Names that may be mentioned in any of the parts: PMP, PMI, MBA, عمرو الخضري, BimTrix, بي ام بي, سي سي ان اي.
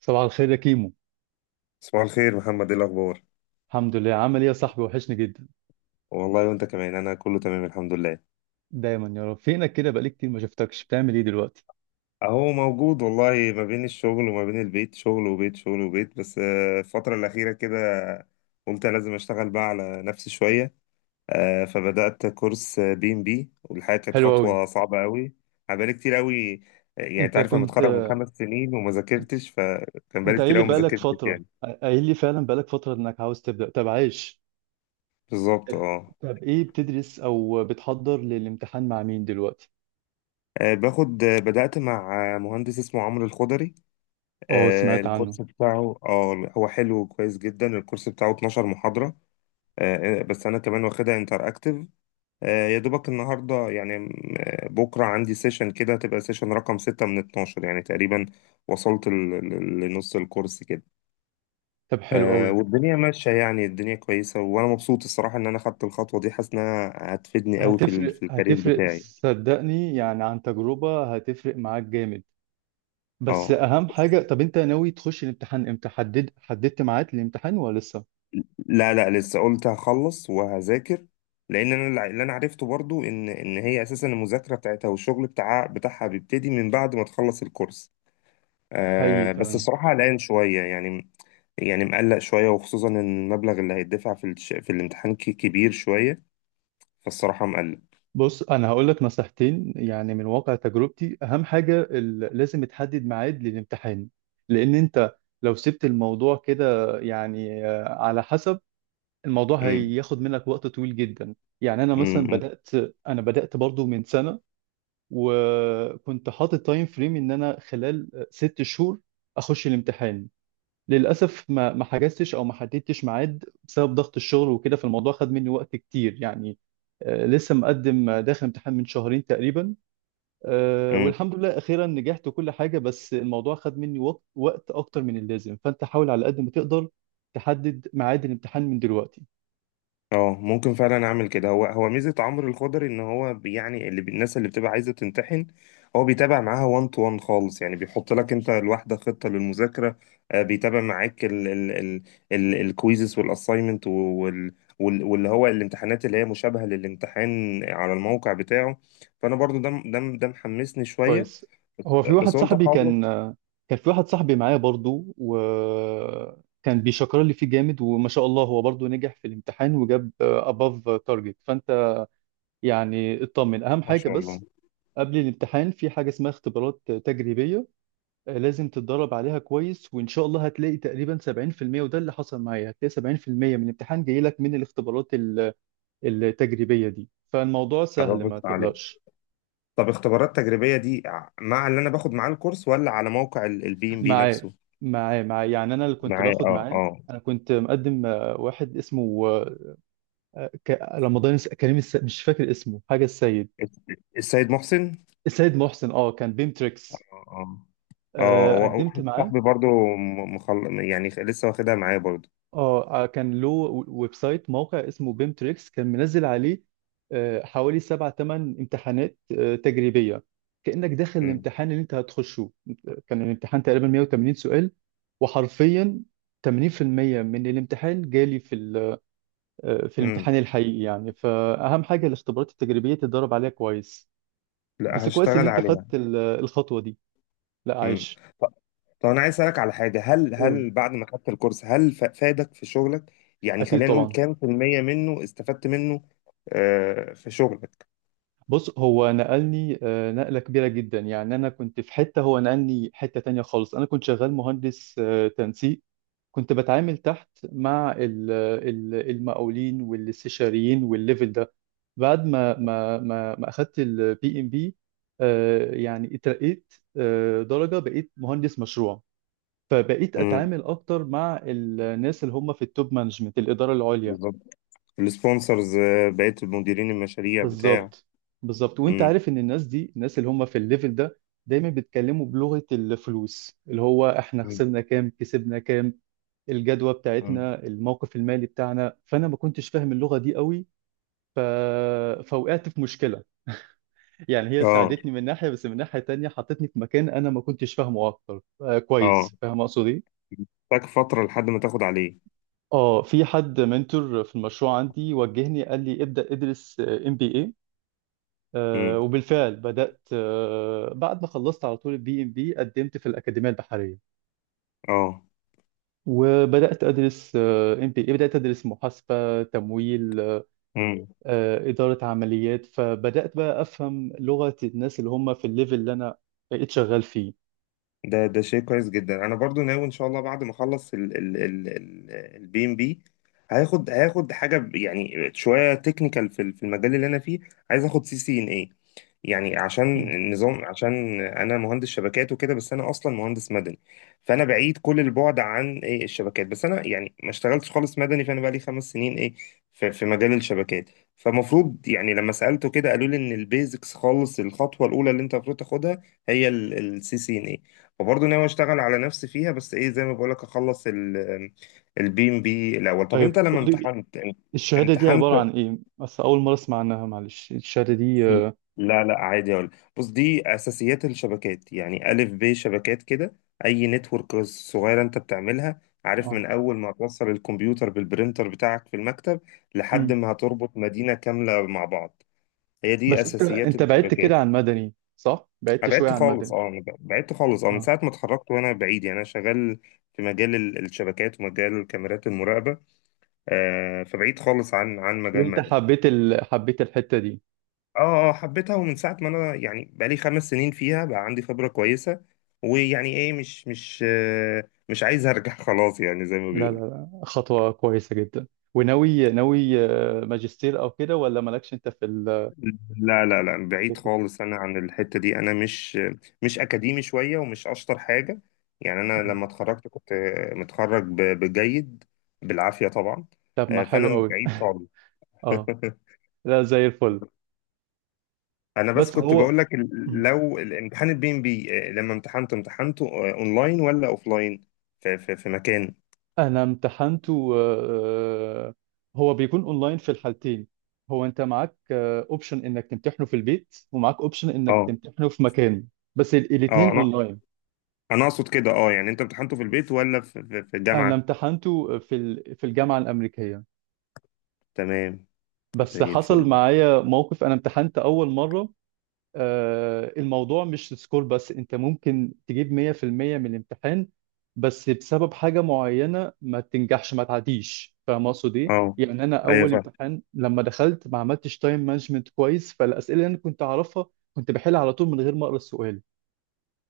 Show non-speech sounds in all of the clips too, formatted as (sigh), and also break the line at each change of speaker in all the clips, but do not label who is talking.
صباح الخير يا كيمو.
صباح الخير محمد، ايه الاخبار؟
الحمد لله، عامل ايه يا صاحبي؟ وحشني جدا.
والله وانت كمان، انا كله تمام الحمد لله.
دايما يا رب. فينك كده؟ بقالي كتير ما شفتكش. بتعمل ايه دلوقتي؟
اهو موجود والله، ما بين الشغل وما بين البيت، شغل وبيت شغل وبيت، بس الفترة الأخيرة كده قلت لازم اشتغل بقى على نفسي شوية. فبدأت كورس بي ام بي، والحقيقة كانت
حلو قوي.
خطوة صعبة قوي. انا بقالي كتير قوي. يعني انت
انت
عارف، انا
كنت،
متخرج من 5 سنين وما ذاكرتش، فكان
انت
بقالي
قايل
كتير
لي
قوي ما
بقالك
ذاكرتش
فترة،
يعني.
قايل لي فعلا بقالك فترة انك عاوز تبدأ. طب عايش.
بالظبط
طب،
اه.
طب ايه، بتدرس او بتحضر للامتحان مع مين دلوقتي؟
آه، باخد آه، بدأت مع مهندس اسمه عمرو الخضري.
اه سمعت عنه.
الكورس بتاعه هو حلو وكويس جدا، الكورس بتاعه 12 محاضرة. بس انا كمان واخدها انتراكتيف. يا دوبك النهارده يعني بكره عندي سيشن كده، تبقى سيشن رقم 6 من 12 يعني تقريبا، وصلت لنص الكورس كده.
طب حلو قوي.
والدنيا ماشيه يعني، الدنيا كويسه وانا مبسوط الصراحه ان انا خدت الخطوه دي، حاسس انها هتفيدني قوي
هتفرق
في الكارير
هتفرق
بتاعي.
صدقني، يعني عن تجربة هتفرق معاك جامد. بس
اه.
اهم حاجة، طب انت ناوي تخش الامتحان امتى؟ حدد، حددت ميعاد الامتحان ولا لسه؟
لا لا، لسه، قلت هخلص وهذاكر. لان انا اللي انا عرفته برضو ان ان هي اساسا المذاكره بتاعتها، والشغل بتاعها بيبتدي من بعد ما تخلص الكورس.
حقيقي
آه بس
فعلا.
الصراحه قلقان شويه يعني، يعني مقلق شويه، وخصوصا ان المبلغ اللي هيدفع في الامتحان كبير شويه، فالصراحه مقلق.
بص انا هقول لك نصيحتين يعني من واقع تجربتي. اهم حاجه لازم تحدد ميعاد للامتحان، لان انت لو سبت الموضوع كده يعني على حسب، الموضوع هياخد منك وقت طويل جدا. يعني انا مثلا بدات، انا بدات برضو من سنه، وكنت حاطط تايم فريم ان انا خلال ست شهور اخش الامتحان. للأسف ما حجزتش أو ما حددتش ميعاد بسبب ضغط الشغل وكده، فالموضوع خد مني وقت كتير يعني. لسه مقدم، داخل امتحان من شهرين تقريبا،
امم.
والحمد لله أخيرا نجحت وكل حاجة، بس الموضوع خد مني وقت أكتر من اللازم، فأنت حاول على قد ما تقدر تحدد ميعاد الامتحان من دلوقتي.
اه، ممكن فعلا اعمل كده. هو ميزه عمرو الخضري ان هو الناس اللي بتبقى عايزه تمتحن هو بيتابع معاها 1 تو 1 خالص يعني، بيحط لك انت الواحده خطه للمذاكره. بيتابع معاك ال ال ال ال الكويزز والاساينمنت واللي هو الامتحانات اللي هي مشابهه للامتحان على الموقع بتاعه، فانا برضو ده محمسني شويه،
كويس.
بس
هو في
بس
واحد
قلت
صاحبي كان
اخلص.
كان في واحد صاحبي معايا برضو وكان بيشكر لي فيه جامد، وما شاء الله هو برضو نجح في الامتحان وجاب above target، فأنت يعني اطمن. اهم
ما
حاجه
شاء الله.
بس قبل الامتحان في حاجه اسمها اختبارات تجريبيه، لازم تتدرب عليها كويس، وان شاء الله هتلاقي تقريبا 70%، وده اللي حصل معايا، هتلاقي 70% من الامتحان جاي لك من الاختبارات التجريبيه دي، فالموضوع سهل
برافو
ما
عليك.
تقلقش.
طب اختبارات تجريبيه دي مع اللي انا باخد معاه الكورس، ولا على موقع البي ام بي
معاه
نفسه؟
معاه يعني انا اللي كنت
معايا،
باخد
اه
معاه.
اه.
انا كنت مقدم واحد اسمه رمضان كريم مش فاكر اسمه حاجه السيد،
الس- السيد محسن.
السيد محسن. اه كان بيمتريكس.
اه اه.
قدمت
واحد
معاه.
صاحبي برضو، يعني لسه واخدها معايا برضو.
اه، كان له ويب سايت، موقع اسمه بيم تريكس، كان منزل عليه حوالي سبع ثمان امتحانات تجريبية، كأنك داخل
مم.
الامتحان اللي انت هتخشه. كان الامتحان تقريبا 180 سؤال، وحرفيا 80% من الامتحان جالي في في
مم.
الامتحان الحقيقي يعني. فأهم حاجة الاختبارات التجريبية تتدرب عليها كويس.
لا
بس كويس ان
هشتغل
انت خدت
عليها.
الخطوة دي. لا
مم.
عايش،
ط- طب انا عايز اسالك على حاجه، هل
قول.
هل بعد ما خدت الكورس هل فادك في شغلك؟ يعني
اكيد
خلينا نقول
طبعا.
كام في المية منه استفدت منه؟ آه في شغلك.
بص هو نقلني نقلة كبيرة جدا. يعني أنا كنت في حتة، هو نقلني حتة تانية خالص. أنا كنت شغال مهندس تنسيق، كنت بتعامل تحت مع المقاولين والاستشاريين والليفل ده. بعد ما أخدت البي إم بي، يعني اترقيت درجة، بقيت مهندس مشروع، فبقيت
مم.
أتعامل أكتر مع الناس اللي هم في التوب مانجمنت، الإدارة العليا.
بالظبط. السبونسرز، بقيت مديرين المشاريع بتاع.
بالظبط، بالظبط. وانت
مم.
عارف ان الناس دي، الناس اللي هم في الليفل ده، دايما بيتكلموا بلغة الفلوس، اللي هو احنا
مم.
خسرنا كام، كسبنا كام، الجدوى
مم.
بتاعتنا، الموقف المالي بتاعنا. فانا ما كنتش فاهم اللغة دي قوي. ف... فوقعت في مشكلة، يعني هي
اه
ساعدتني من ناحية، بس من ناحية تانية حطتني في مكان انا ما كنتش فاهمه اكتر، آه
اه،
كويس، فاهم اقصد ايه؟
تاك فتره لحد ما تاخد عليه.
اه، في حد منتور في المشروع عندي وجهني، قال لي ابدأ ادرس ام بي اي. وبالفعل بدأت. بعد ما خلصت على طول البي ام بي قدمت في الأكاديمية البحرية،
اه.
وبدأت أدرس ام بي اي، بدأت أدرس محاسبة، تمويل،
مم.
إدارة عمليات، فبدأت بقى أفهم لغة الناس اللي هم في الليفل اللي أنا بقيت شغال فيه.
ده شيء كويس جدا، انا برضو ناوي ان شاء الله بعد ما اخلص ال ال ال ال البي ام بي، هاخد حاجه يعني شويه تكنيكال في المجال اللي انا فيه، عايز اخد سي سي ان اي، يعني عشان
مم.
النظام، عشان انا مهندس شبكات وكده، بس انا اصلا مهندس مدني، فانا بعيد كل البعد عن ايه الشبكات، بس انا يعني ما اشتغلتش خالص مدني، فانا بقى لي 5 سنين ايه في, في مجال الشبكات. فمفروض يعني لما سالته كده قالوا لي ان البيزكس خالص الخطوه الاولى اللي انت المفروض تاخدها هي السي سي ان، وبرضه ناوي اشتغل على نفسي فيها، بس ايه زي ما بقولك اخلص البي ام بي الاول. طب انت
طيب
لما
قول لي،
امتحنت
الشهادة دي عبارة
امتحنت
عن إيه؟ بس أول مرة أسمع عنها، معلش. الشهادة دي آه،
لا لا، عادي اقول. بص، دي اساسيات الشبكات، يعني الف ب شبكات كده، اي نتورك صغيره انت بتعملها، عارف، من
آه.
اول ما توصل الكمبيوتر بالبرينتر بتاعك في المكتب لحد
مم.
ما هتربط مدينه كامله مع بعض. هي دي
بس أنت،
اساسيات
أنت بعدت
الشبكات.
كده عن مدني صح؟ بعدت
أنا
شوية
بعدت
عن
خالص
مدني.
اه، أنا بعدت خالص من
اه.
ساعة ما اتخرجت وانا بعيد، يعني انا شغال الشبكات ومجال كاميرات المراقبة، آه فبعيد خالص عن مجال
وأنت
مدني.
حبيت حبيت الحتة دي؟
اه اه، حبيتها، ومن ساعة ما انا يعني بقالي 5 سنين فيها بقى عندي خبرة كويسة، ويعني ايه، مش عايز ارجع (laughs) خلاص يعني زي ما
لا لا
بيقولوا.
لا، خطوة كويسة جدا. وناوي، ناوي ماجستير أو كده، ولا مالكش أنت في
لا لا لا،
في
بعيد
الفكر؟
خالص انا عن الحته دي، انا مش اكاديمي شويه ومش اشطر حاجه، يعني انا
مم.
لما اتخرجت كنت متخرج بجيد، بالعافيه طبعا.
طب ما حلو
فانا
قوي
بعيد خالص.
(laughs) أه.
(laughs)
لا زي الفل.
انا بس
بس
كنت
هو،
بقول لك،
مم.
لو الامتحان البي ام بي لما امتحنت، امتحنته اونلاين ولا اوفلاين في مكان؟
أنا امتحنته هو بيكون أونلاين في الحالتين. هو أنت معاك أوبشن إنك تمتحنه في البيت، ومعاك أوبشن إنك
اه
تمتحنه في مكان، بس
اه،
الاتنين
انا
أونلاين.
انا اقصد كده يعني انت امتحنته في البيت ولا في
أنا
الجامعه؟
امتحنته في في الجامعة الأمريكية.
تمام.
بس
زي
حصل
الفل.
معايا موقف، أنا امتحنت أول مرة الموضوع مش سكور، بس انت ممكن تجيب 100% من الامتحان بس بسبب حاجة معينة ما تنجحش، ما تعديش. فاهم اقصد ايه؟
اه
يعني انا
ايوه
اول
فاهم.
امتحان لما دخلت ما عملتش تايم مانجمنت كويس، فالاسئلة اللي انا كنت اعرفها كنت بحل على طول من غير ما اقرا السؤال.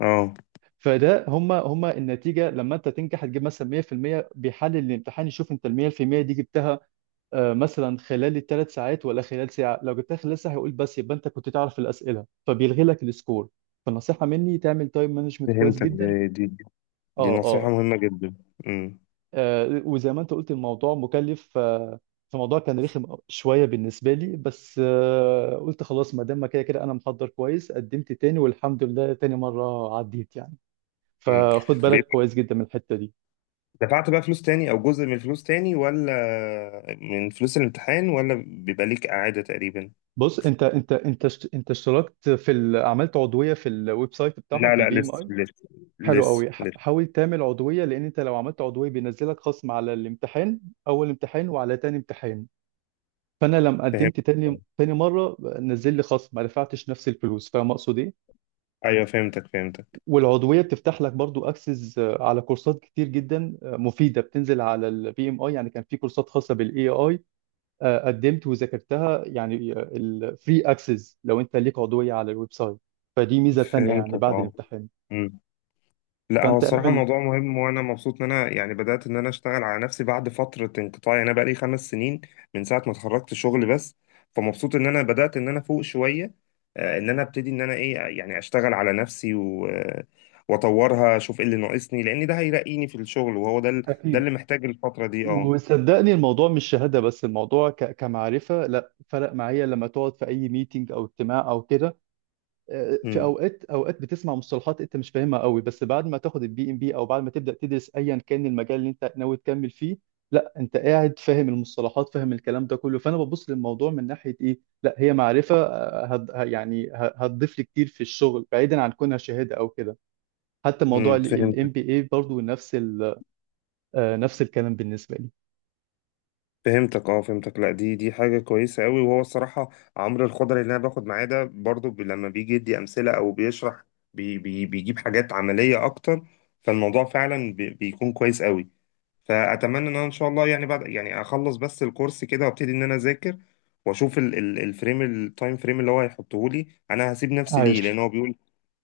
اه،
فده هما النتيجة، لما انت تنجح هتجيب مثلا 100%، بيحلل الامتحان يشوف انت ال 100% دي جبتها مثلا خلال الثلاث ساعات ولا خلال ساعة. لو جبتها خلال ساعة هيقول بس يبقى انت كنت تعرف الأسئلة، فبيلغي لك السكور. فالنصيحة مني، تعمل تايم مانجمنت كويس
فهمتك،
جدا.
دي دي
اه
دي نصيحة
اه.
مهمة جدا. امم.
وزي ما انت قلت الموضوع مكلف، فالموضوع كان رخم شوية بالنسبة لي، بس قلت خلاص ما دام ما كده كده انا محضر كويس، قدمت تاني والحمد لله تاني مرة عديت يعني.
امم.
فخد بالك
بيبقى-
كويس جدا من الحتة دي.
دفعت بقى فلوس تاني او جزء من الفلوس تاني، ولا من فلوس الامتحان، ولا بيبقى ليك اعادة تقريبا؟
بص انت انت اشتركت في عملت عضوية في الويب سايت بتاعهم
لا
في البي
لا، لسه
ام؟
لسه،
حلو
لسه
قوي.
لسه.
حاول تعمل عضوية، لأن أنت لو عملت عضوية بينزلك خصم على الامتحان، أول امتحان وعلى تاني امتحان. فأنا لما
فهمت،
قدمت تاني مرة نزل لي خصم، ما دفعتش نفس الفلوس. فاهم أقصد إيه؟
ايوه فهمتك فهمتك.
والعضوية بتفتح لك برضو أكسس على كورسات كتير جدا مفيدة، بتنزل على البي إم آي. يعني كان في كورسات خاصة بالإي آي، قدمت وذاكرتها، يعني الفري أكسس لو أنت ليك عضوية على الويب سايت. فدي ميزة تانية يعني
فهمتك
بعد
اه.
الامتحان.
لا هو
فأنت
الصراحة
اعمل.
موضوع مهم، وأنا مبسوط إن أنا يعني بدأت إن أنا أشتغل على نفسي بعد فترة انقطاع، يعني أنا بقالي 5 سنين من ساعة ما اتخرجت شغل بس، فمبسوط إن أنا بدأت إن أنا فوق شوية، إن أنا أبتدي إن أنا إيه يعني أشتغل على نفسي و... آه، وأطورها أشوف إيه اللي ناقصني، لأن ده هيرقيني في الشغل، وهو ده ده
أكيد.
اللي محتاج الفترة دي أه.
وصدقني الموضوع مش شهادة بس، الموضوع كمعرفة، لا فرق معايا. لما تقعد في أي ميتينج أو اجتماع أو كده في
امم.
أوقات بتسمع مصطلحات أنت مش فاهمها قوي، بس بعد ما تاخد البي إم بي أو بعد ما تبدأ تدرس أيا كان المجال اللي أنت ناوي تكمل فيه، لا أنت قاعد فاهم المصطلحات، فاهم الكلام ده كله. فأنا ببص للموضوع من ناحية إيه، لا هي معرفة يعني هتضيف لي كتير في الشغل، بعيدا عن كونها شهادة أو كده. حتى موضوع
امم. فهمت،
الام بي اي برضه نفس نفس الكلام بالنسبة لي.
فهمتك اه فهمتك. لا دي حاجه كويسه قوي، وهو الصراحه عمرو الخضري اللي انا باخد معاه ده، برضو لما بيجي يدي امثله او بيشرح بي بي بيجيب حاجات عمليه اكتر، فالموضوع فعلا بيكون كويس قوي، فاتمنى ان انا ان شاء الله يعني بعد يعني اخلص بس الكورس كده وابتدي ان انا اذاكر، واشوف ال- ال- الفريم التايم فريم اللي هو هيحطه لي، انا هسيب نفسي ليه
عايش
لان هو بيقول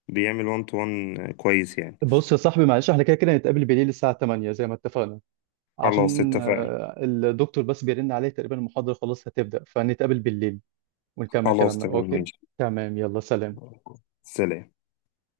بيعمل 1 تو 1 كويس يعني.
بص يا صاحبي، معلش احنا كده كده هنتقابل بالليل الساعة 8 زي ما اتفقنا،
خلاص
عشان
اتفقنا.
الدكتور بس بيرن عليه تقريبا، المحاضرة خلاص هتبدأ، فنتقابل بالليل ونكمل
خلاص
كلامنا.
تمام
اوكي
ماشي.
تمام، يلا سلام.
سلام.